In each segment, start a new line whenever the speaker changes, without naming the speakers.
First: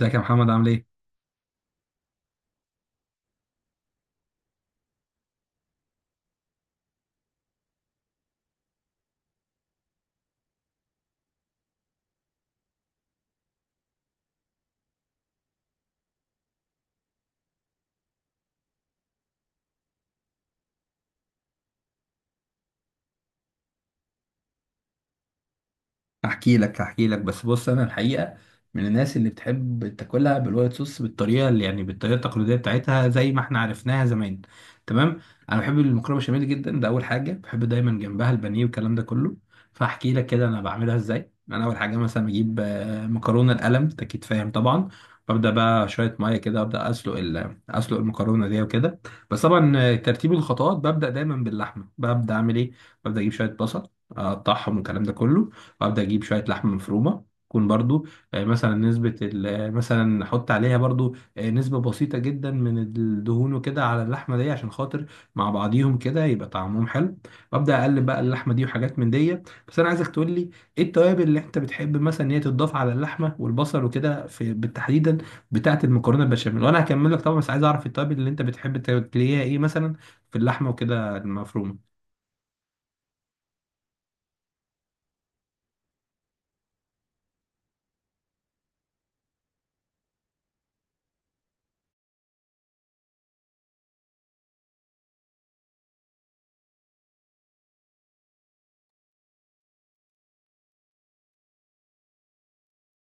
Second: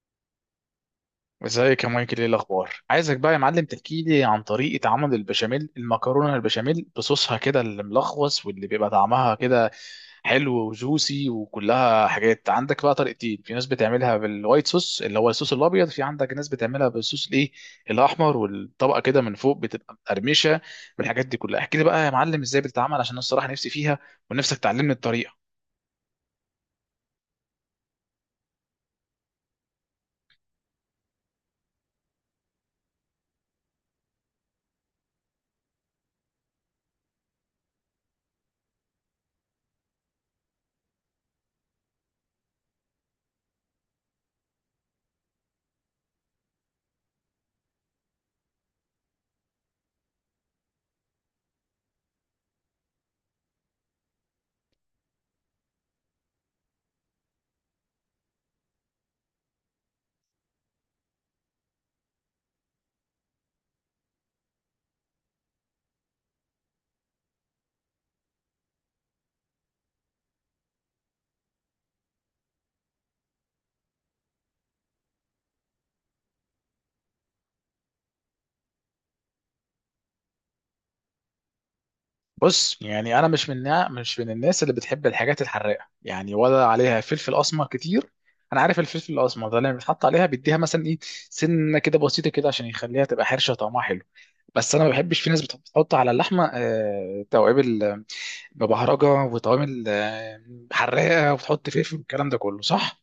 ازيك يا محمد، عامل ايه؟
ازيك يا مايكل، ايه الاخبار؟ عايزك بقى يا معلم تحكي لي عن طريقه عمل البشاميل المكرونه، البشاميل بصوصها كده اللي ملخص واللي بيبقى طعمها كده حلو وجوسي وكلها حاجات. عندك بقى طريقتين، في ناس بتعملها بالوايت صوص اللي هو الصوص الابيض، في عندك ناس بتعملها بالصوص الايه الاحمر والطبقه كده من فوق بتبقى مقرمشه. والحاجات دي كلها احكي لي بقى يا معلم ازاي بتتعمل، عشان انا الصراحه نفسي فيها ونفسك تعلمني الطريقه.
هحكي لك. بس بص، انا الحقيقه من الناس اللي بتحب تاكلها بالوايت صوص، بالطريقه اللي يعني بالطريقه التقليديه بتاعتها زي ما احنا عرفناها زمان. تمام. انا بحب المكرونه بشاميل جدا، ده اول حاجه، بحب دايما جنبها البانيه والكلام ده كله. فاحكي لك كده انا بعملها ازاي. انا اول حاجه مثلا بجيب مكرونه القلم، انت اكيد فاهم طبعا. ببدا بقى شويه ميه كده، ابدا اسلق المكرونه دي وكده. بس طبعا ترتيب الخطوات، ببدا دايما باللحمه. ببدا اعمل ايه؟ ببدا اجيب شويه بصل، اقطعهم والكلام ده كله. وابدا اجيب شويه لحمه مفرومه، تكون برضو مثلا احط عليها برضو نسبة بسيطة جدا من الدهون وكده على اللحمة دي، عشان خاطر مع بعضيهم كده يبقى طعمهم حلو. وابدا اقلب بقى اللحمة دي وحاجات من دي. بس انا عايزك تقول لي، ايه التوابل اللي انت بتحب مثلا ان هي تضاف على اللحمة والبصل وكده، في بالتحديدا بتاعة المكرونة البشاميل؟ وانا هكمل لك طبعا، بس عايز اعرف التوابل اللي انت بتحب تلاقيها ايه مثلا في اللحمة وكده المفرومة.
بص يعني انا مش من الناس اللي بتحب الحاجات الحراقه، يعني ولا عليها فلفل اسمر كتير. انا عارف الفلفل الاسمر ده لما بيتحط عليها بيديها مثلا ايه، سنه كده بسيطه كده عشان يخليها تبقى حرشه طعمها حلو. بس انا ما بحبش، في ناس بتحط على اللحمه توابل، ببهرجه وتوابل حراقه، وتحط فلفل والكلام ده كله، صح؟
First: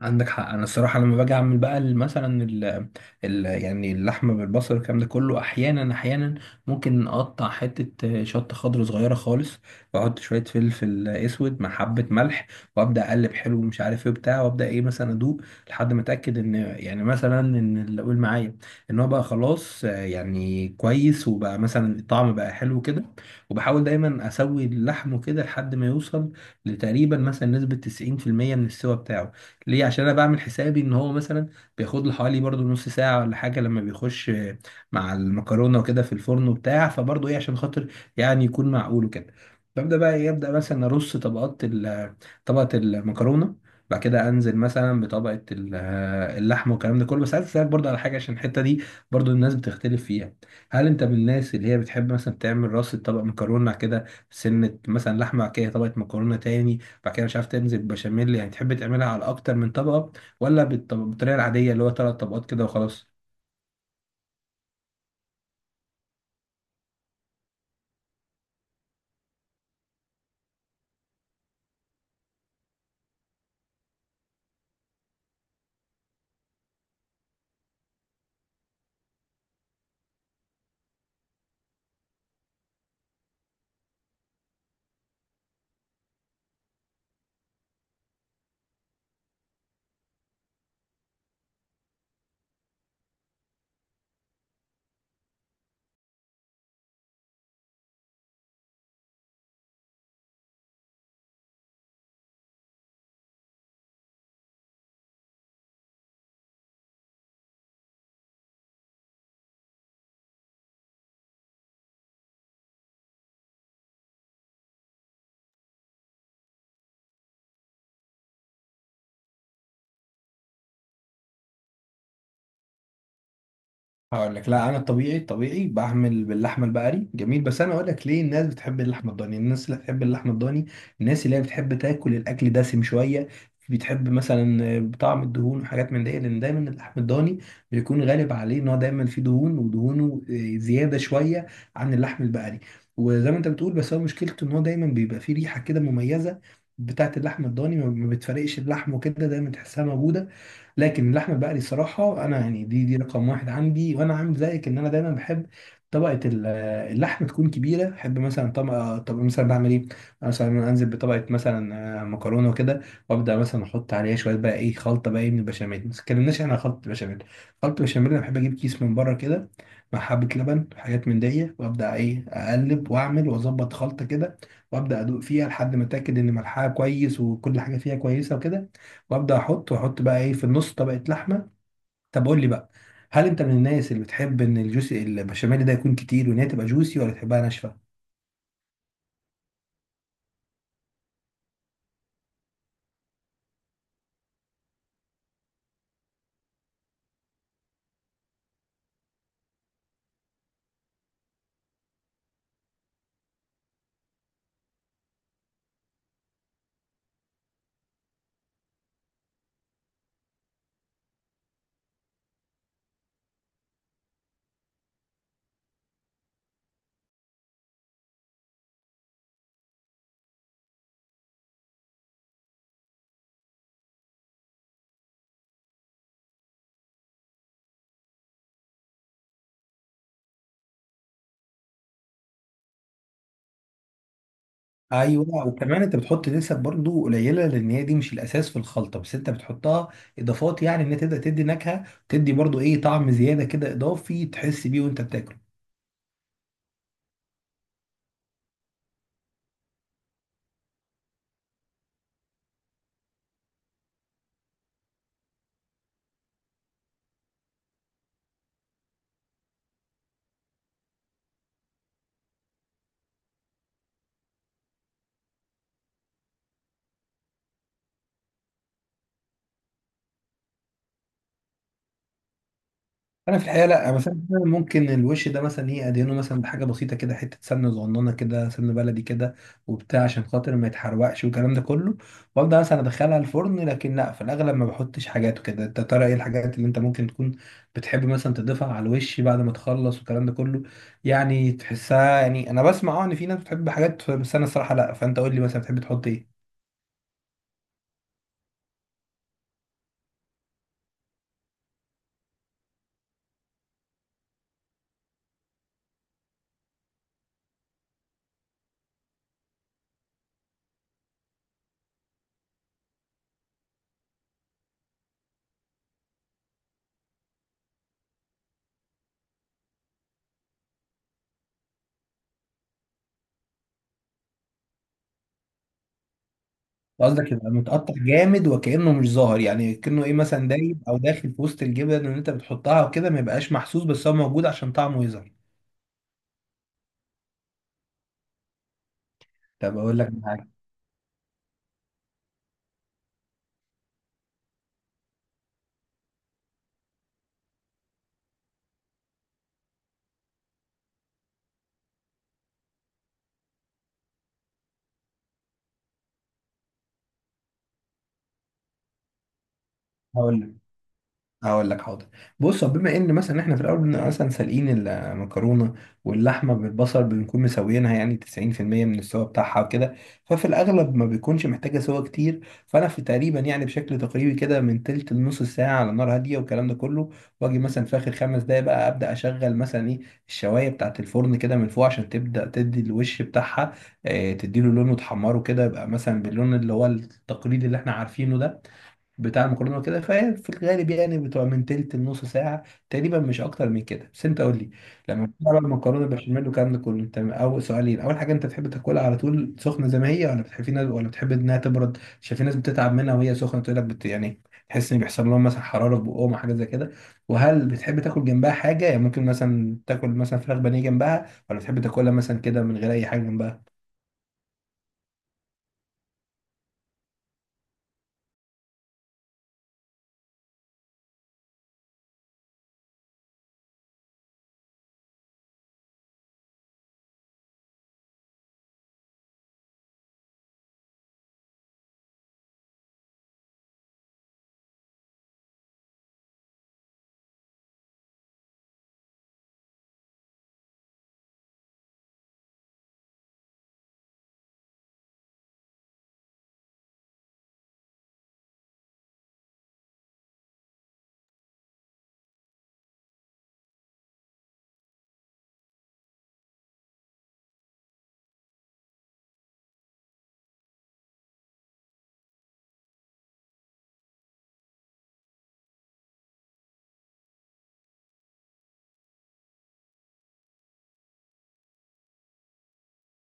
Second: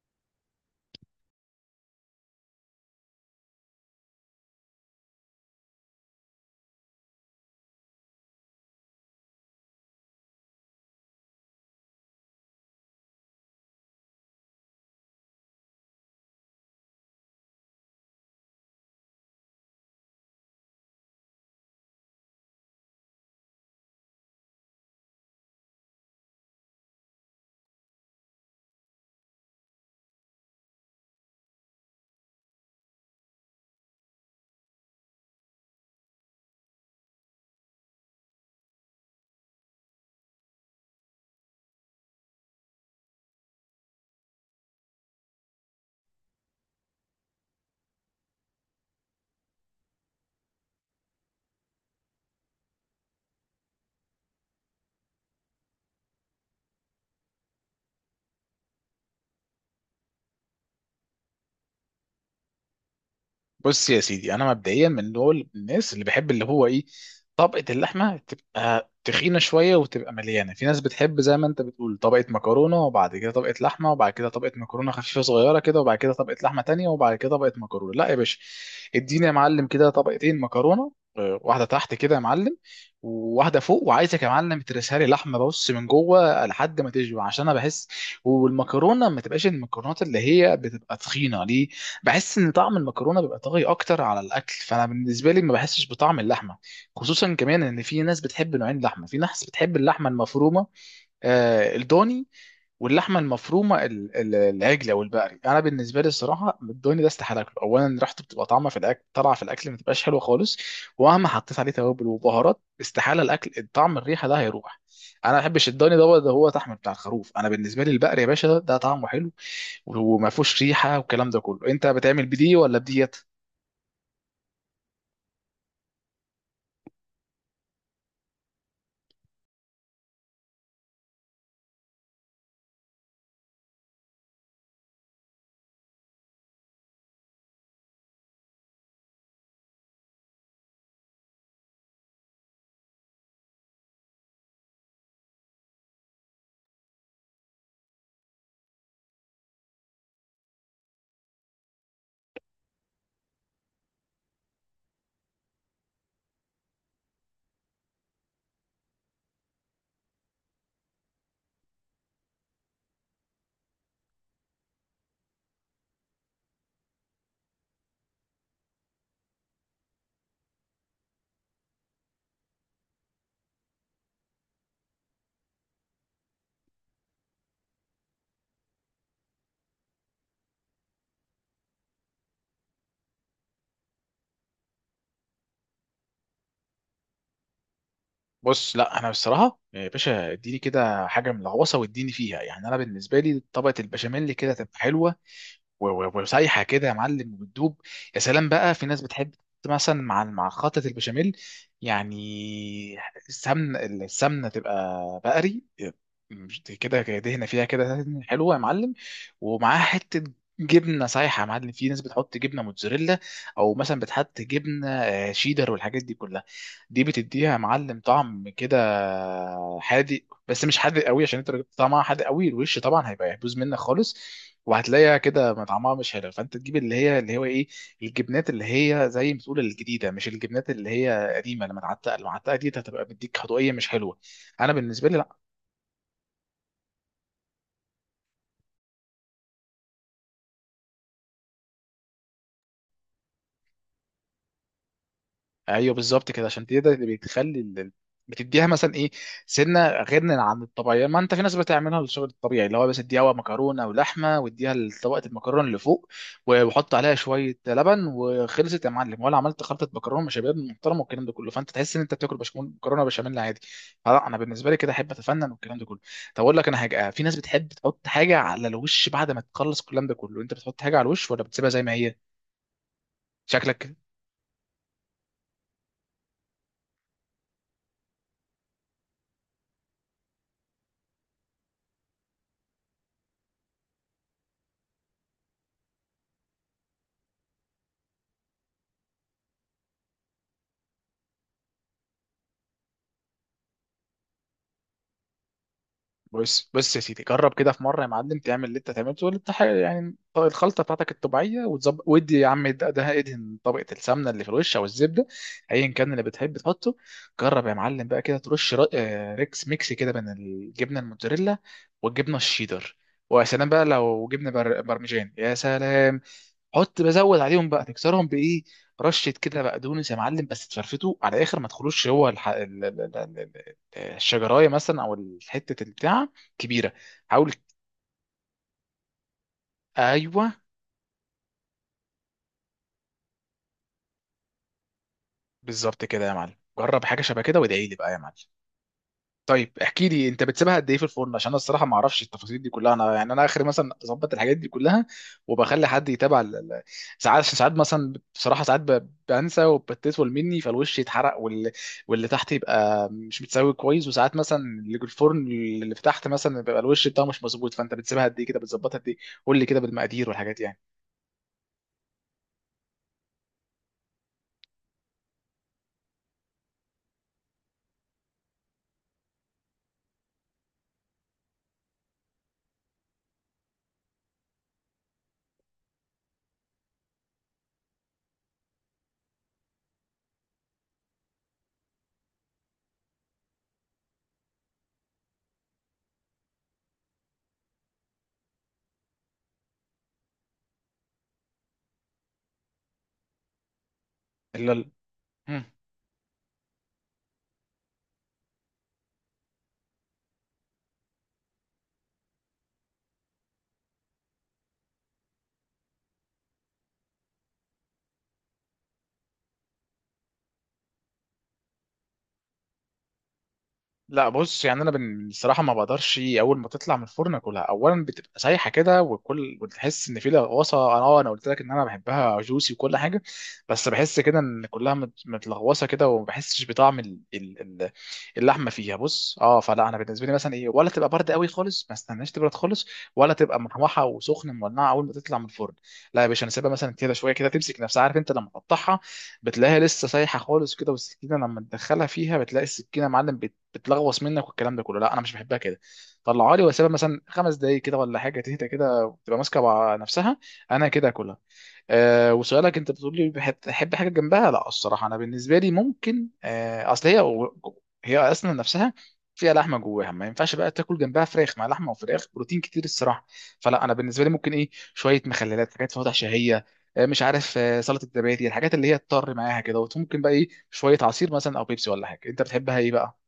عندك حق. انا الصراحه لما باجي اعمل بقى ال- مثلا ال ال يعني اللحمه بالبصل والكلام ده كله، احيانا ممكن اقطع حته شطه خضر صغيره خالص، واحط شويه فلفل اسود مع حبه ملح، وابدا اقلب حلو ومش عارف ايه بتاع، وابدا ايه مثلا ادوق لحد ما اتاكد ان يعني مثلا ان اللي اقول معايا ان هو بقى خلاص يعني كويس، وبقى مثلا الطعم بقى حلو كده. وبحاول دايما اسوي اللحم كده لحد ما يوصل لتقريبا مثلا نسبه 90% من السوا بتاعه. ليه؟ عشان انا بعمل حسابي ان هو مثلا بياخد له حوالي برضو نص ساعه ولا حاجه لما بيخش مع المكرونه وكده في الفرن وبتاع، فبرضو ايه عشان خاطر يعني يكون معقول وكده. ببدا بقى ابدا مثلا ارص طبقات طبقه المكرونه، بعد كده انزل مثلا بطبقه اللحمه والكلام ده كله. بس عايز اسالك برضو على حاجه، عشان الحته دي برضو الناس بتختلف فيها. هل انت من الناس اللي هي بتحب مثلا تعمل راس طبق مكرونه كده سنه، مثلا لحمه، بعد كده طبقه مكرونه تاني، بعد كده مش عارف تمزج بشاميل، يعني تحب تعملها على اكتر من طبقه، ولا بالطريقه العاديه اللي هو ثلاث طبقات كده وخلاص؟
بص يا سيدي، انا مبدئيا من دول الناس اللي بحب اللي هو ايه، طبقه اللحمه تبقى تخينه شويه وتبقى مليانه. في ناس بتحب زي ما انت بتقول طبقه مكرونه وبعد كده طبقه لحمه وبعد كده طبقه مكرونه خفيفه صغيره كده وبعد كده طبقه لحمه تانية وبعد كده طبقه مكرونه. لا يا باشا، اديني يا معلم كده طبقتين مكرونه، واحده تحت كده يا معلم وواحده فوق، وعايزك يا معلم ترسها لي لحمه، بص من جوه لحد ما تشبع، عشان انا بحس والمكرونه ما تبقاش المكرونات اللي هي بتبقى تخينه. ليه؟ بحس ان طعم المكرونه بيبقى طاغي اكتر على الاكل، فانا بالنسبه لي ما بحسش بطعم اللحمه. خصوصا كمان ان في ناس بتحب نوعين لحمه، في ناس بتحب اللحمه المفرومه، آه الضاني، واللحمه المفرومه العجل او البقري. انا بالنسبه لي الصراحه الدوني ده استحاله اكله، اولا ريحته بتبقى طعمه في الاكل طالعه في الاكل ما تبقاش حلوه خالص، ومهما حطيت عليه توابل وبهارات استحاله الاكل الطعم الريحه ده هيروح. انا ما بحبش الدوني ده، ده هو طعم بتاع الخروف. انا بالنسبه لي البقري يا باشا، ده طعمه حلو وما فيهوش ريحه والكلام ده كله. انت بتعمل بدي ولا بديت؟
هقول لك. لا انا الطبيعي، الطبيعي بعمل باللحمه البقري جميل، بس انا اقول لك ليه الناس بتحب اللحمه الضاني. الناس اللي بتحب اللحمه الضاني، الناس اللي هي بتحب تاكل الاكل دسم شويه، بتحب مثلا بطعم الدهون وحاجات من دي، لان دايما اللحم الضاني بيكون غالب عليه ان هو دايما فيه دهون، ودهونه زياده شويه عن اللحم البقري. وزي ما انت بتقول، بس هو مشكلته ان هو دايما بيبقى فيه ريحه كده مميزه بتاعت اللحم الضاني، ما بتفرقش اللحم وكده، دايما تحسها موجوده. لكن اللحمه البقري صراحه انا يعني دي رقم واحد عندي، وانا عامل زيك، ان انا دايما بحب طبقه اللحمه تكون كبيره. احب مثلا طبقه، طب مثلا بعمل ايه؟ مثلا انزل بطبقه مثلا مكرونه وكده، وابدا مثلا احط عليها شويه بقى ايه خلطه بقى ايه من البشاميل. ما اتكلمناش احنا عن خلطه البشاميل. خلطه البشاميل انا بحب اجيب كيس من بره كده، مع حبه لبن حاجات من دي، وابدا ايه اقلب واعمل واظبط خلطه كده، وابدا ادوق فيها لحد ما اتاكد ان ملحها كويس وكل حاجه فيها كويسه وكده. وابدا احط واحط بقى ايه في النص طبقه لحمه. طب قول لي بقى، هل انت من الناس اللي بتحب ان الجوسي البشاميل ده يكون كتير، وان هي تبقى جوسي، ولا تحبها ناشفه؟
بص لا، انا بصراحه يا باشا اديني كده حاجه من الغوصه واديني فيها، يعني انا بالنسبه لي طبقه البشاميل كده تبقى حلوه وسايحه كده يا معلم وبتدوب. يا سلام بقى! في ناس بتحب مثلا مع خلطه البشاميل، يعني السمن، السمنه تبقى بقري، مش كده كده دهنه فيها كده حلوه يا معلم، ومعاها حته جبنه سايحه يا معلم. في ناس بتحط جبنه موتزاريلا، او مثلا بتحط جبنه شيدر والحاجات دي كلها، دي بتديها يا معلم طعم كده حادق. بس مش حادق قوي، عشان انت لو جبت طعمها حادق قوي الوش طبعا هيبقى يبوظ منك خالص وهتلاقيها كده ما طعمها مش حلو، فانت تجيب اللي هي اللي هو ايه، الجبنات اللي هي زي ما تقول الجديده، مش الجبنات اللي هي قديمه، لما تعتق المعتقه دي هتبقى بتديك خطويه مش حلوه. انا بالنسبه لي
ايوه. وكمان انت بتحط نسب برضو قليله، لان هي دي مش الاساس في الخلطه، بس انت بتحطها اضافات، يعني ان هي تبدا تدي نكهه، تدي برضو ايه طعم زياده كده اضافي تحس بيه وانت بتاكل.
ايوه بالظبط كده، عشان دي ده اللي بتخلي بتديها مثلا ايه سنه غير عن الطبيعيه. ما انت في ناس بتعملها للشغل الطبيعي اللي هو بس اديها مكرونه ولحمه واديها طبقه المكرونه اللي فوق وحط عليها شويه لبن وخلصت يا معلم، ولا عملت خلطه مكرونه شباب محترمه والكلام ده كله، فانت تحس ان انت بتاكل بشاميل مكرونه بشاميل عادي. لا انا بالنسبه لي كده احب اتفنن والكلام ده كله. طب اقول لك انا حاجه، في ناس بتحب تحط حاجه على الوش بعد ما تخلص الكلام ده كله، انت بتحط حاجه على الوش ولا بتسيبها زي ما هي؟
انا في الحقيقه لا،
شكلك.
مثلا ممكن الوش ده مثلا ايه ادهنه مثلا بحاجه بسيطه كده، حته سمنه صغننه كده، سمنه بلدي كده وبتاع، عشان خاطر ما يتحرقش والكلام ده كله، وابدا مثلا ادخلها الفرن. لكن لا، في الاغلب ما بحطش حاجات وكده. انت ترى ايه الحاجات اللي انت ممكن تكون بتحب مثلا تضيفها على الوش بعد ما تخلص والكلام ده كله، يعني تحسها، يعني انا بسمع اه ان في ناس بتحب حاجات، بس انا الصراحه لا. فانت قول لي مثلا بتحب تحط ايه؟
بص يا سيدي، جرب كده في مره يا معلم تعمل اللي انت تعمله، ولا الخلطه بتاعتك الطبيعيه وتظبط، ودي يا عم ده ادهن طبقه السمنه اللي في الوش او الزبده، ايا كان اللي بتحب تحطه. جرب يا معلم بقى كده ترش ريكس ميكس كده بين الجبنه الموتزاريلا والجبنه الشيدر، ويا سلام بقى لو جبنه برمجان، يا سلام! حط بزود عليهم بقى، تكسرهم بايه؟ رشه كده بقدونس يا معلم، بس تفرفته على الاخر ما تخلوش هو الشجرايه مثلا او حته البتاع كبيره.
قصدك يبقى
حاول.
متقطع جامد وكأنه مش ظاهر، يعني كأنه ايه مثلا
ايوه
دايب او داخل في وسط الجبن اللي انت بتحطها وكده، ما يبقاش محسوس بس هو موجود عشان طعمه يظهر؟
بالظبط كده يا معلم، جرب حاجه شبه كده وادعي لي بقى يا معلم. طيب
طب اقول
احكي
لك
لي، انت
حاجه.
بتسيبها قد ايه في الفرن؟ عشان انا الصراحه ما اعرفش التفاصيل دي كلها. انا يعني انا اخر مثلا اظبط الحاجات دي كلها، وبخلي حد يتابع ساعات، ساعات مثلا بصراحه ساعات بنسى وبتطول مني فالوش يتحرق واللي تحت يبقى مش متساوي كويس، وساعات مثلا اللي في الفرن اللي في تحت مثلا بيبقى الوش بتاعه مش مظبوط. فانت بتسيبها قد ايه كده؟ بتظبطها قد ايه؟ قول لي كده بالمقادير
هقول لك
والحاجات،
هقول لك حاضر. بص، هو بما ان مثلا احنا في الاول مثلا سالقين المكرونه، واللحمه بالبصل بنكون مسويينها يعني 90% من السوا بتاعها وكده، ففي الاغلب ما بيكونش محتاجه سوا كتير. فانا في تقريبا يعني بشكل تقريبي كده من تلت لنص ساعه على نار هاديه والكلام ده كله، واجي مثلا في اخر خمس دقايق بقى ابدا اشغل مثلا ايه الشوايه بتاعه الفرن كده من فوق، عشان تبدا تدي الوش بتاعها اه، تديله لون وتحمره كده، يبقى مثلا باللون اللي هو التقليدي اللي احنا عارفينه ده بتاع المكرونه وكده. فهي في الغالب يعني بتبقى من تلت لنص ساعه تقريبا، مش اكتر من كده. بس انت قول
يعني.
لي، لما بتعمل
إمم.
المكرونه بشاميل والكلام ده كله، انت اول سؤالين، اول حاجه، انت بتحب تاكلها على طول سخنه زي ما هي، ولا بتحب في ناس، ولا بتحب انها تبرد عشان في ناس بتتعب منها وهي سخنه تقول لك بت يعني تحس ان بيحصل لهم مثلا حراره في بقهم حاجه زي كده؟ وهل بتحب تاكل جنبها حاجه، يعني ممكن مثلا تاكل مثلا فراخ بانيه جنبها، ولا بتحب تاكلها مثلا كده من غير اي حاجه جنبها؟
لا بص، يعني انا الصراحه ما بقدرش اول ما تطلع من الفرن اكلها، اولا بتبقى سايحه كده وكل وتحس ان في لغوصه. انا اه انا قلت لك ان انا بحبها جوسي وكل حاجه، بس بحس كده ان كلها متلغوصه كده وما بحسش بطعم اللحمه فيها، بص اه. فلا انا بالنسبه لي مثلا ايه، ولا تبقى بارده قوي خالص ما استناش تبرد خالص، ولا تبقى محمحه وسخنه مولعه اول ما تطلع من الفرن. لا يا باشا، انا سيبها مثلا كده شويه كده تمسك نفسها. عارف انت لما تقطعها بتلاقيها لسه سايحه خالص كده، والسكينه لما تدخلها فيها بتلاقي السكينه يا معلم بتلغوص منك والكلام ده كله، لا انا مش بحبها كده. طلعها لي واسيبها مثلا 5 دقايق كده ولا حاجه تهدى كده وتبقى ماسكه مع نفسها، انا كده اكلها. أه، وسؤالك انت بتقول لي بحب تحب حاجه جنبها، لا الصراحه انا بالنسبه لي ممكن، أه اصل هي، هي اصلا نفسها فيها لحمه جواها، ما ينفعش بقى تاكل جنبها فراخ، مع لحمه وفراخ بروتين كتير الصراحه. فلا انا بالنسبه لي ممكن ايه شويه مخللات، حاجات فواتح شهيه، مش عارف، سلطه الزبادي، الحاجات اللي هي تضطر معاها كده، وممكن بقى ايه شويه عصير مثلا او بيبسي ولا حاجه، انت بتحبها ايه بقى؟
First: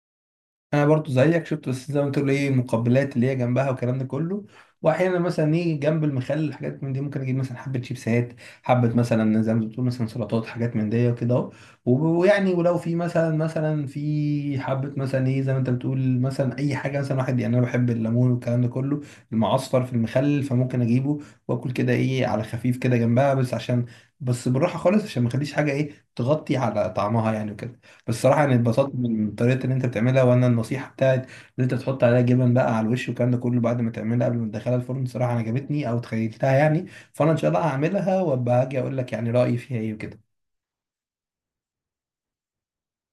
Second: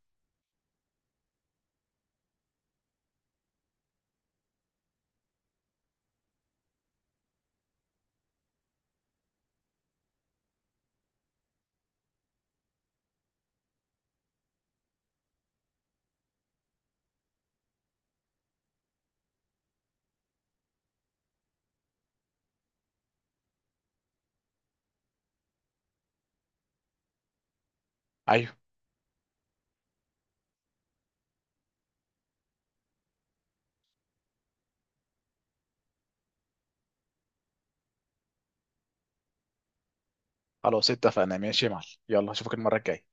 انا برضو زيك شفت، بس زي ما تقول ايه المقبلات اللي هي جنبها والكلام ده كله، واحيانا مثلا ايه جنب المخلل الحاجات من دي، ممكن اجيب مثلا حبه شيبسات، حبه مثلا زي ما بتقول مثلا سلطات حاجات من دي وكده اهو، و- ويعني، ولو في مثلا في حبه مثلا ايه زي ما انت بتقول مثلا اي حاجه مثلا واحد، يعني انا بحب الليمون والكلام ده كله، المعصفر في المخلل فممكن اجيبه، واكل كده ايه على خفيف كده جنبها، بس عشان، بس بالراحه خالص عشان ما اخليش حاجه ايه تغطي على طعمها يعني وكده. بصراحة
ايوه
أنا اتبسطت من طريقة اللي أنت بتعملها، وأنا النصيحة بتاعت إن أنت تحط عليها جبن بقى على الوش والكلام ده كله بعد ما تعملها قبل ما تدخلها الفرن، صراحة أنا عجبتني أو تخيلتها يعني. فأنا إن شاء الله هعملها وأبقى هاجي أقول لك يعني رأيي فيها إيه وكده.
خلاص اتفقنا، ماشي يا معلم، يلا اشوفك المرة الجاية.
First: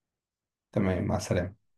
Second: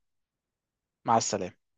تمام،
مع
مع
السلامة.
السلامة.